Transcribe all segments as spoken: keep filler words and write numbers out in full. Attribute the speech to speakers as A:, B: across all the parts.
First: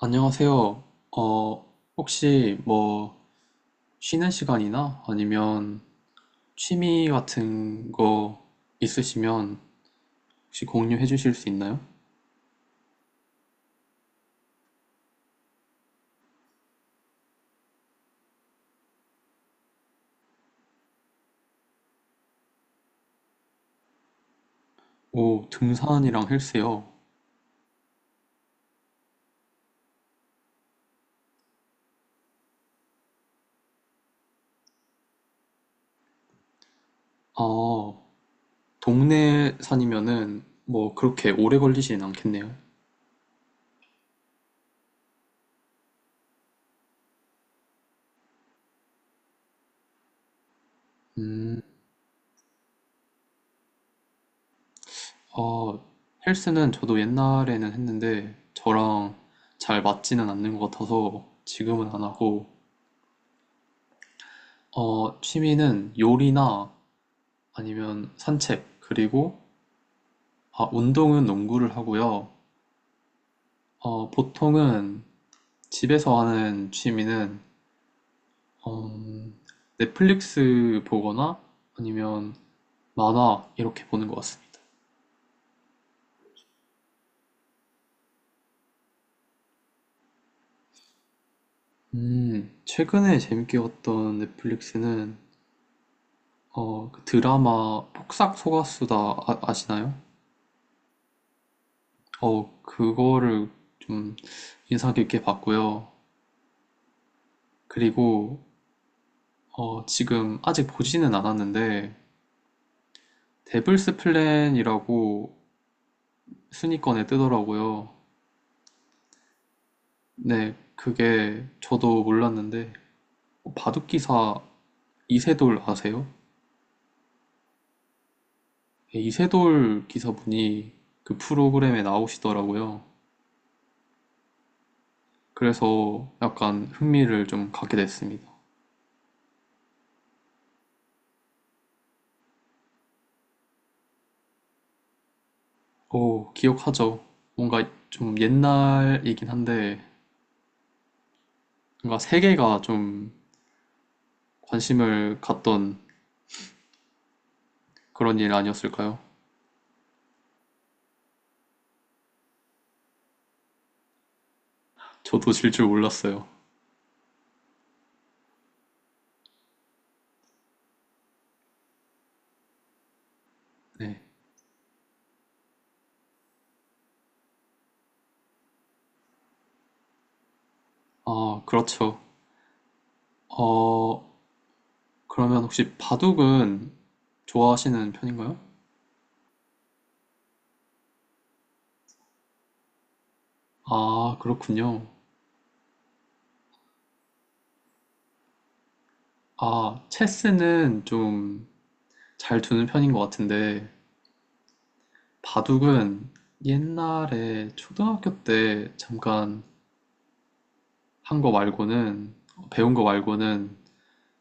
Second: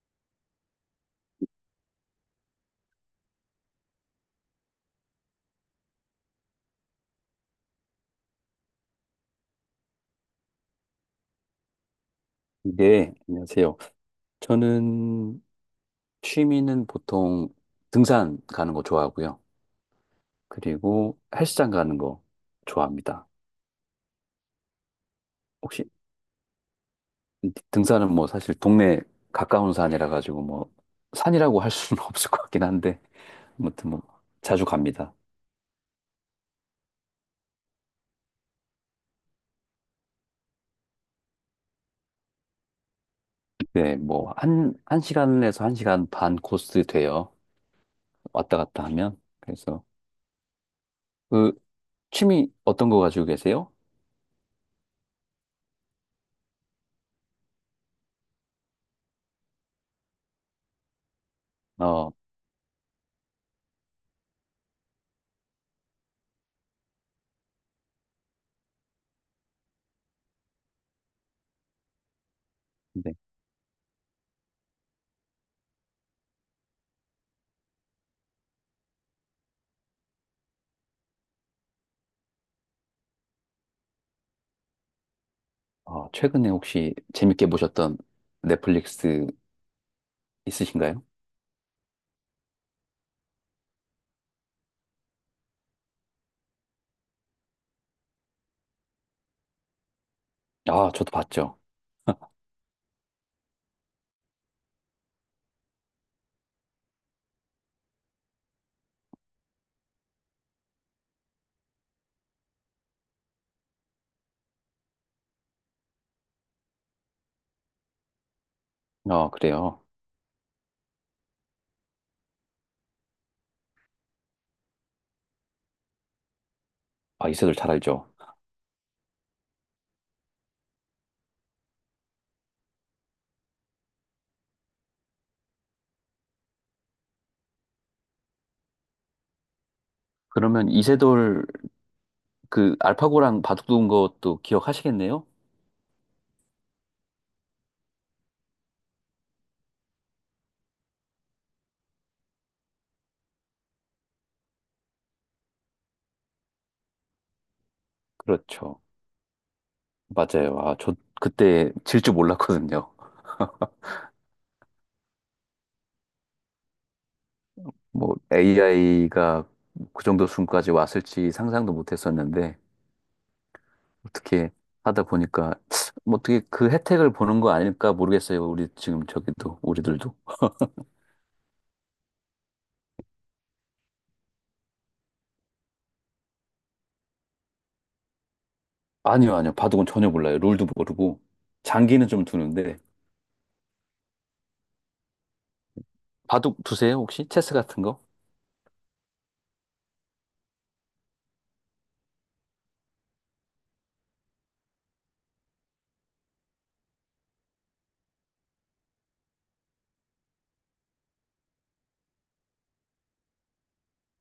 A: 안녕하세요. 어, 혹시 뭐 쉬는 시간이나 아니면 취미 같은 거 있으시면 혹시 공유해 주실 수 있나요?
B: 네, 안녕하세요. 저는 취미는 보통 등산 가는 거 좋아하고요. 그리고 헬스장 가는 거 좋아합니다.
A: 오,
B: 혹시
A: 등산이랑 헬스요.
B: 등산은 뭐 사실 동네 가까운 산이라 가지고 뭐 산이라고 할 수는 없을 것 같긴 한데 아무튼 뭐 자주 갑니다.
A: 아, 동네 산이면은 뭐 그렇게 오래 걸리진 않겠네요.
B: 네, 뭐 한, 한 시간에서 한 시간 반 코스 돼요. 왔다 갔다 하면. 그래서 그
A: 음,
B: 취미 어떤 거 가지고 계세요?
A: 어, 헬스는 저도 옛날에는 했는데 저랑 잘 맞지는 않는 것 같아서 지금은 안
B: 어,
A: 하고, 어, 취미는 요리나 아니면 산책, 그리고 아, 운동은 농구를 하고요.
B: 네.
A: 어, 보통은 집에서 하는 취미는 어, 넷플릭스 보거나 아니면 만화 이렇게 보는 것 같습니다.
B: 아, 최근에 혹시 재밌게 보셨던 넷플릭스 있으신가요?
A: 음, 최근에 재밌게 봤던 넷플릭스는 어, 그 드라마 폭싹 속았수다, 아, 아시나요?
B: 아, 저도 봤죠.
A: 어, 그거를 좀 인상 깊게 봤고요. 그리고 어, 지금 아직 보지는 않았는데 데블스 플랜이라고 순위권에 뜨더라고요.
B: 아, 그래요.
A: 네, 그게 저도 몰랐는데 바둑 기사 이세돌 아세요?
B: 아, 이세돌 잘 알죠.
A: 네, 이세돌 기사분이 그 프로그램에 나오시더라고요. 그래서 약간 흥미를 좀 갖게 됐습니다.
B: 그러면 이세돌 그 알파고랑 바둑 두는 것도 기억하시겠네요?
A: 오, 기억하죠? 뭔가 좀 옛날이긴 한데 뭔가 세계가 좀 관심을 갖던 그런 일
B: 그렇죠.
A: 아니었을까요?
B: 맞아요. 아, 저 그때 질 줄 몰랐거든요.
A: 저도 질 줄 몰랐어요.
B: 뭐 에이아이가 그 정도 수준까지 왔을지 상상도 못 했었는데
A: 네.
B: 어떻게 하다 보니까 뭐 어떻게 그 혜택을 보는 거 아닐까 모르겠어요. 우리 지금 저기도 우리들도.
A: 아, 그렇죠. 어, 그러면 혹시 바둑은 좋아하시는 편인가요?
B: 아니요, 아니요. 바둑은 전혀 몰라요. 룰도 모르고. 장기는 좀 두는데.
A: 아, 그렇군요.
B: 바둑 두세요, 혹시? 체스 같은 거?
A: 아, 체스는 좀 잘 두는 편인 것 같은데, 바둑은 옛날에 초등학교 때 잠깐 한 거 말고는, 배운 거 말고는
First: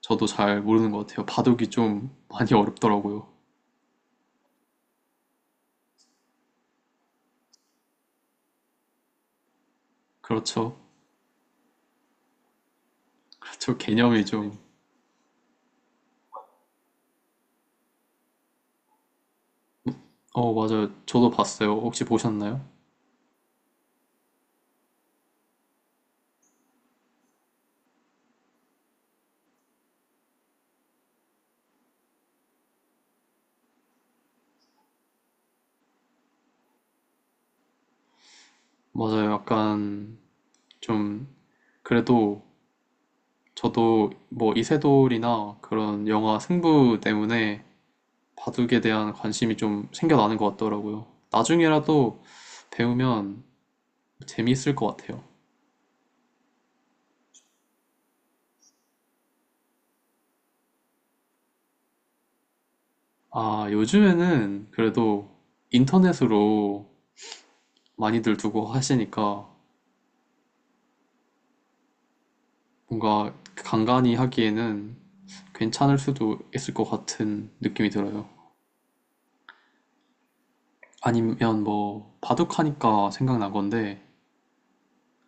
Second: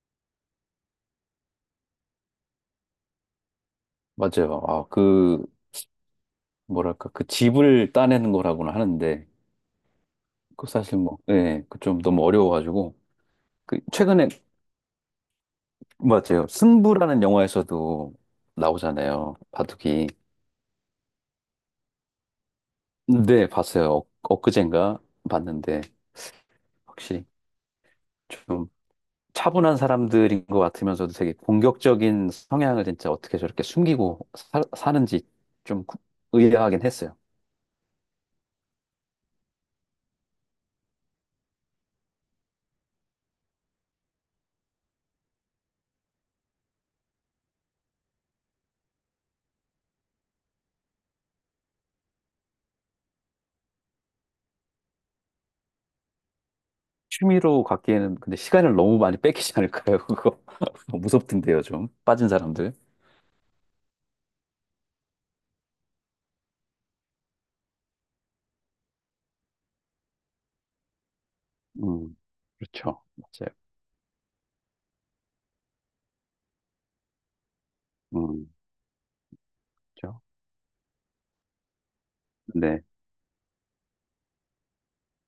A: 저도 잘 모르는 것 같아요. 바둑이 좀 많이 어렵더라고요.
B: 맞아요. 아, 그, 뭐랄까, 그 집을 따내는 거라고는 하는데, 그
A: 그렇죠.
B: 사실 뭐, 예, 그 좀 너무 어려워가지고.
A: 그렇죠.
B: 그,
A: 개념이
B: 최근에,
A: 좀.
B: 맞아요. 승부라는 영화에서도 나오잖아요. 바둑이.
A: 어, 맞아요. 저도 봤어요. 혹시 보셨나요?
B: 네, 봤어요. 엊- 엊그젠가 봤는데, 확실히 좀 차분한 사람들인 것 같으면서도 되게 공격적인 성향을 진짜 어떻게 저렇게 숨기고 사, 사는지 좀 구- 의아하긴 했어요.
A: 맞아요. 약간 좀, 그래도 저도 뭐 이세돌이나 그런 영화 승부 때문에 바둑에 대한 관심이 좀 생겨나는 것 같더라고요. 나중에라도 배우면 재미있을 것 같아요.
B: 취미로 갖기에는 근데 시간을 너무 많이 뺏기지 않을까요? 그거 무섭던데요, 좀 빠진 사람들.
A: 아, 요즘에는 그래도 인터넷으로 많이들 두고 하시니까
B: 음, 그렇죠,
A: 뭔가
B: 맞아요.
A: 간간히 하기에는 괜찮을 수도 있을 것 같은 느낌이 들어요.
B: 음, 그렇죠.
A: 아니면 뭐
B: 네,
A: 바둑하니까 생각난 건데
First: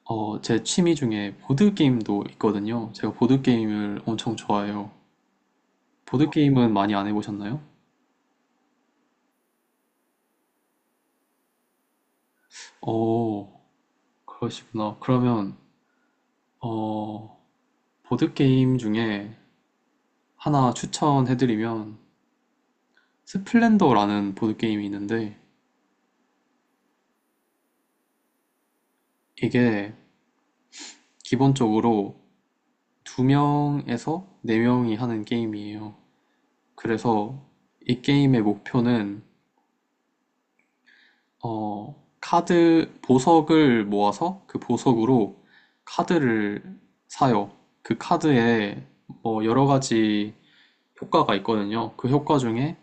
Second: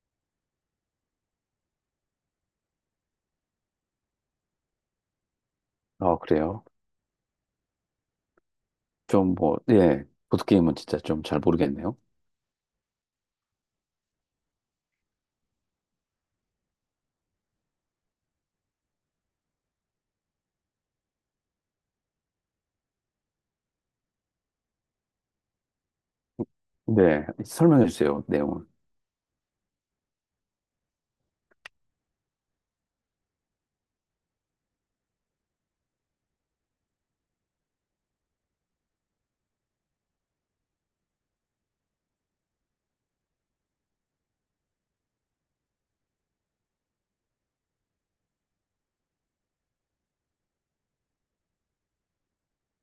A: 어, 제 취미 중에 보드게임도 있거든요. 제가 보드게임을 엄청 좋아해요.
B: 아 그래요.
A: 보드게임은 많이 안 해보셨나요?
B: 좀 뭐, 예, 보드 게임은 진짜 좀 잘 모르겠네요.
A: 어, 그러시구나. 그러면, 어, 보드게임 중에 하나 추천해드리면, 스플렌더라는 보드게임이 있는데,
B: 네, 설명해 주세요, 내용을.
A: 이게 기본적으로 두 명에서 네 명이 하는 게임이에요. 그래서 이 게임의 목표는 어, 카드 보석을 모아서 그 보석으로 카드를 사요. 그 카드에 뭐 여러 가지 효과가 있거든요. 그 효과 중에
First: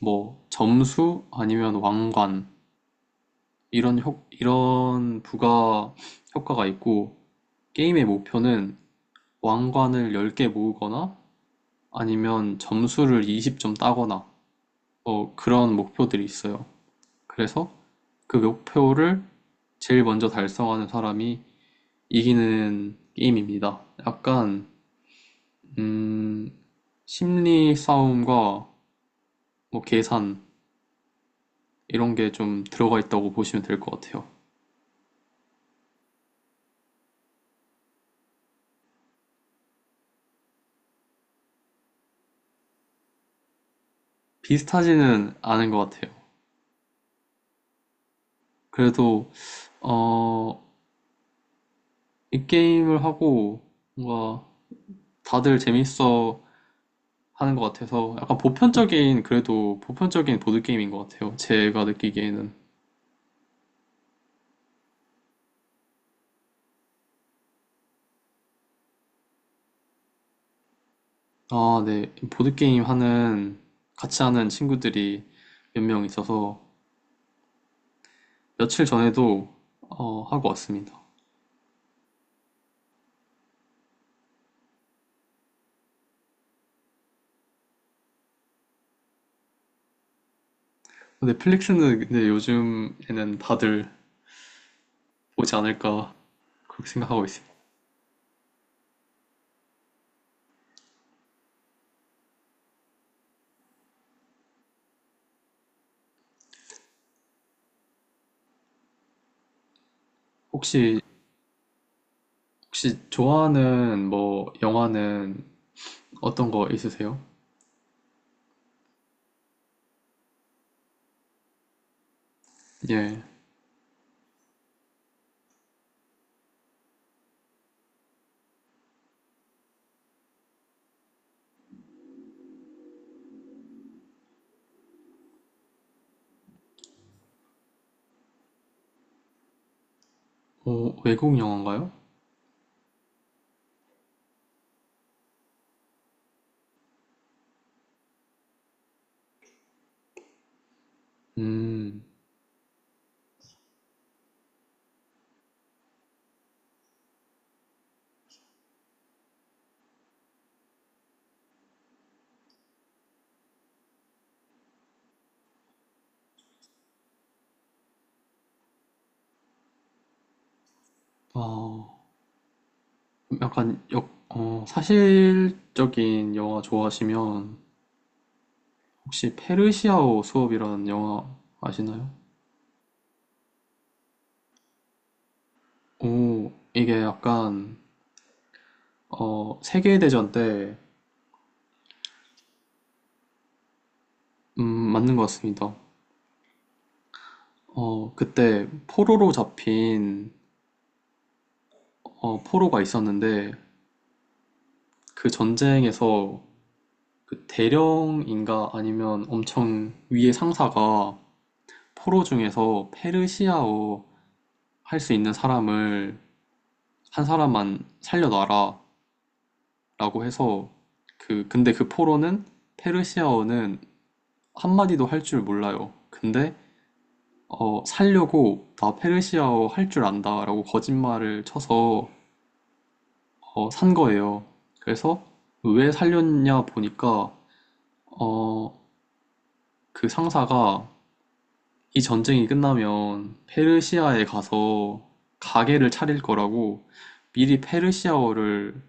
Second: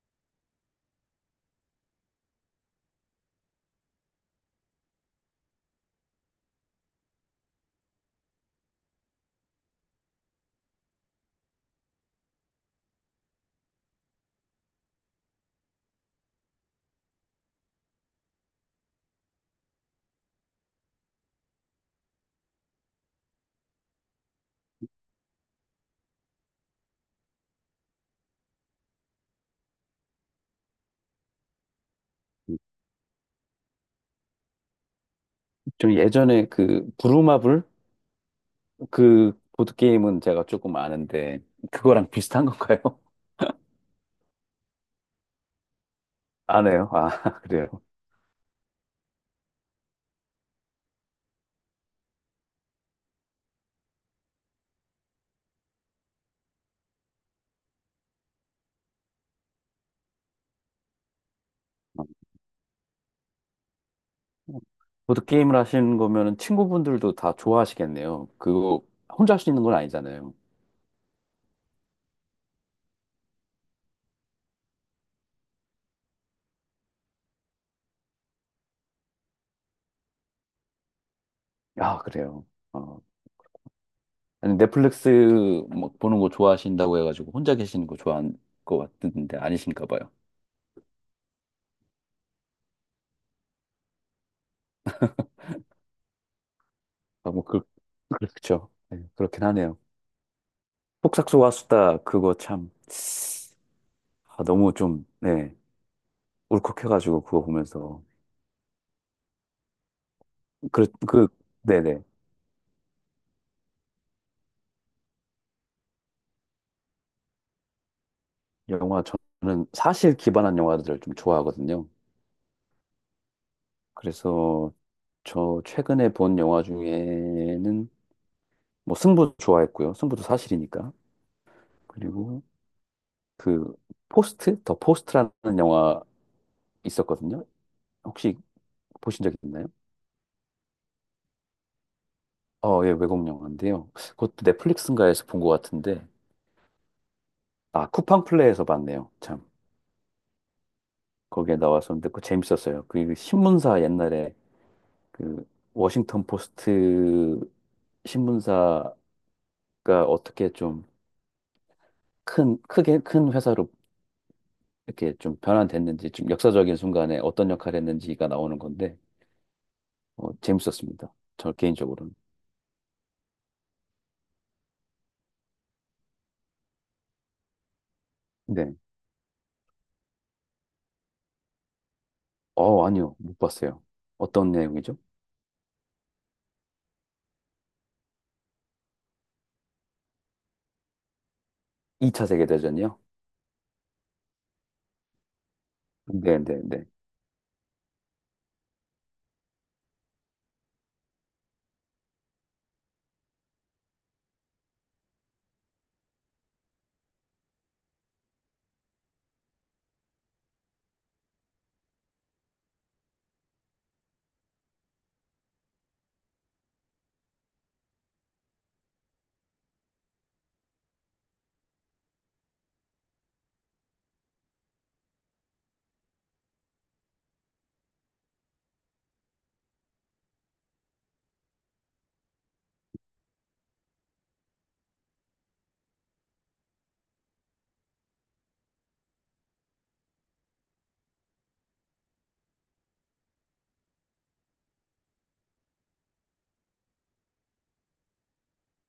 A: 뭐 점수 아니면 왕관 이런 효, 이런 부가 효과가 있고 게임의 목표는 왕관을 열 개 모으거나 아니면 점수를 이십 점 따거나 뭐 그런 목표들이 있어요. 그래서 그 목표를 제일 먼저 달성하는 사람이 이기는 게임입니다. 약간 음, 심리 싸움과 뭐 계산 이런 게
B: 음.
A: 좀 들어가 있다고 보시면 될 것 같아요.
B: 좀 예전에 그 부루마블 그 보드게임은 제가 조금 아는데, 그거랑 비슷한 건가요?
A: 비슷하지는 않은 것 같아요.
B: 안 해요? 아, 그래요?
A: 그래도 어, 이 게임을 하고 뭔가 다들 재밌어 하는 것 같아서 약간 보편적인 그래도 보편적인 보드 게임인 것 같아요. 제가
B: 어,
A: 느끼기에는.
B: 보드게임을 하시는 거면은 친구분들도 다 좋아하시겠네요. 그거 혼자 할 수 있는 건 아니잖아요.
A: 아, 네. 보드 게임 하는 같이 하는 친구들이 몇 명 있어서 며칠 전에도 어, 하고 왔습니다.
B: 아, 그래요? 어. 아니, 넷플릭스 뭐 보는 거 좋아하신다고 해가지고 혼자 계시는 거 좋아하는 것 같은데 아니신가 봐요.
A: 넷플릭스는 근데 요즘에는 다들 보지 않을까 그렇게 생각하고
B: 아, 뭐,
A: 있어요.
B: 그, 그렇죠. 네, 그렇긴 하네요. 폭삭소와 수다, 그거 참, 아, 너무 좀, 네, 울컥해가지고 그거 보면서. 그,
A: 혹시
B: 그, 네네.
A: 혹시 좋아하는 뭐 영화는 어떤 거 있으세요?
B: 영화 저는 사실 기반한 영화들을 좀 좋아하거든요.
A: 예,
B: 그래서 저 최근에 본 영화 중에는 뭐 승부 좋아했고요. 승부도 사실이니까. 그리고 그 포스트, 더 포스트라는 영화 있었거든요. 혹시 보신 적 있나요?
A: 어, 외국 영화인가요?
B: 어, 예, 외국 영화인데요. 그것도 넷플릭스인가에서 본 것 같은데, 아, 쿠팡플레이에서 봤네요. 참. 거기에
A: 음,
B: 나왔었는데, 그거 재밌었어요. 그 신문사 옛날에 그 워싱턴 포스트 신문사 그러니까 어떻게 좀 큰, 크게 큰 회사로 이렇게 좀 변환됐는지, 좀 역사적인 순간에 어떤 역할을 했는지가 나오는 건데, 어, 재밌었습니다. 저
A: 어,
B: 개인적으로는.
A: 약간 역, 어, 사실적인 영화 좋아하시면
B: 네.
A: 혹시 페르시아어 수업이라는 영화 아시나요?
B: 어, 아니요. 못 봤어요. 어떤 내용이죠?
A: 오, 이게 약간 어, 세계대전 때.
B: 이 차 세계대전이요?
A: 음, 맞는 것 같습니다.
B: 네, 네, 네.
A: 어, 그때 포로로 잡힌 어, 포로가 있었는데 그 전쟁에서 그 대령인가 아니면 엄청 위의 상사가 포로 중에서 페르시아어 할 수 있는 사람을 한 사람만 살려놔라라고 해서, 그 근데 그 포로는 페르시아어는 한마디도 할 줄 몰라요. 근데 어, 살려고 나 페르시아어 할 줄 안다라고 거짓말을 쳐서 어, 산 거예요. 그래서 왜 살렸냐 보니까 어, 그 상사가 이 전쟁이 끝나면 페르시아에 가서 가게를 차릴 거라고 미리 페르시아어를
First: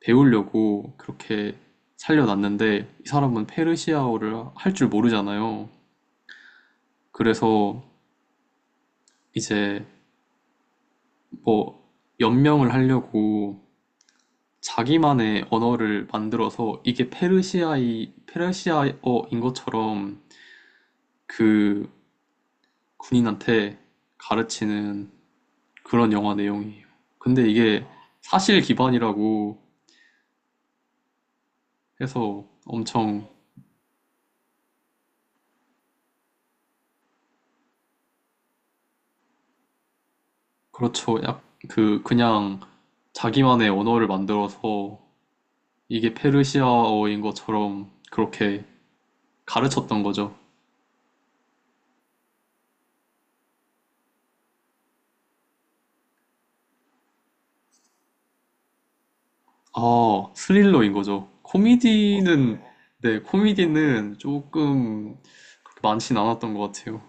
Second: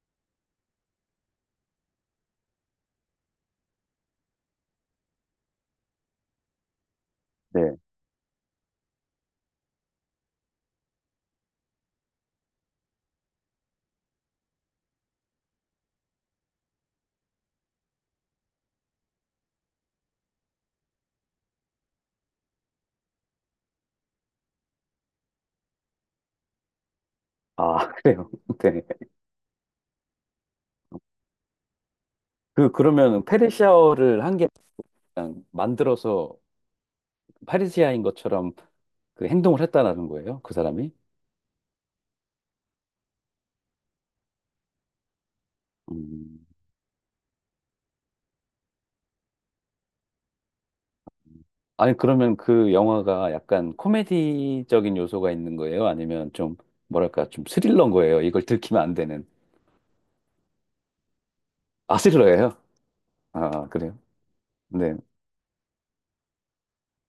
A: 배우려고 그렇게 살려놨는데 이 사람은 페르시아어를 할 줄 모르잖아요.
B: 네.
A: 그래서 이제 뭐 연명을 하려고 자기만의 언어를 만들어서 이게 페르시아이 페르시아어인 것처럼 그 군인한테 가르치는 그런 영화 내용이에요. 근데 이게
B: 아, 그래요.
A: 사실
B: 네.
A: 기반이라고 해서
B: 그, 그러면
A: 엄청.
B: 페르시아어를 한 개 그냥 만들어서 페르시아인 것처럼 그 행동을 했다라는 거예요? 그 사람이?
A: 그렇죠. 약그 그냥 자기만의 언어를 만들어서 이게
B: 음.
A: 페르시아어인 것처럼 그렇게 가르쳤던 거죠.
B: 아니, 그러면 그 영화가 약간 코미디적인 요소가 있는 거예요? 아니면 좀, 뭐랄까, 좀 스릴러인 거예요? 이걸 들키면 안 되는.
A: 아, 스릴러인 거죠.
B: 아, 스릴러예요?
A: 코미디는, 네,
B: 아, 그래요?
A: 코미디는
B: 네.
A: 조금 그렇게 많진 않았던 것 같아요.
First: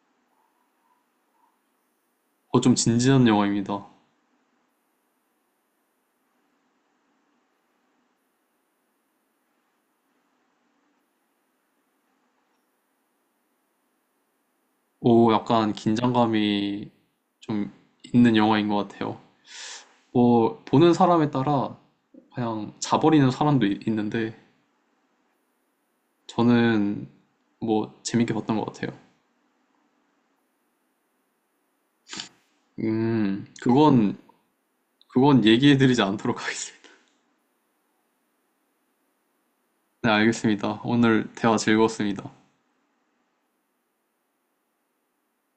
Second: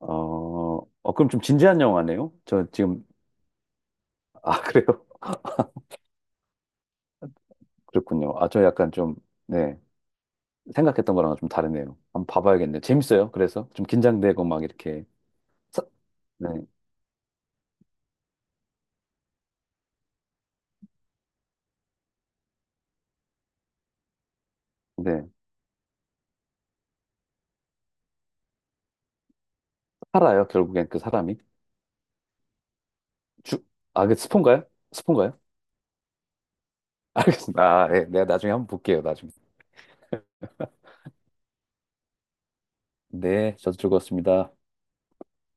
B: 어, 어, 그럼 좀 진지한 영화네요?
A: 어,
B: 저
A: 좀
B: 지금,
A: 진지한 영화입니다.
B: 아, 그래요? 그렇군요. 아, 저 약간 좀, 네. 생각했던 거랑 좀 다르네요. 한번 봐봐야겠네요. 재밌어요. 그래서 좀 긴장되고 막 이렇게.
A: 오, 약간
B: 사- 네.
A: 긴장감이 좀 있는 영화인 것 같아요. 뭐, 보는 사람에 따라 그냥 자버리는 사람도 이- 있는데,
B: 네.
A: 저는 뭐, 재밌게 봤던 것 같아요.
B: 살아요. 결국엔 그 사람이.
A: 음,
B: 주, 아, 그
A: 그건,
B: 스폰가요? 스폰가요?
A: 그건 얘기해드리지 않도록 하겠습니다.
B: 알겠습니다. 아, 네. 내가 나중에 한번 볼게요. 나중에.
A: 네, 알겠습니다. 오늘 대화 즐거웠습니다.
B: 네, 저도 즐거웠습니다.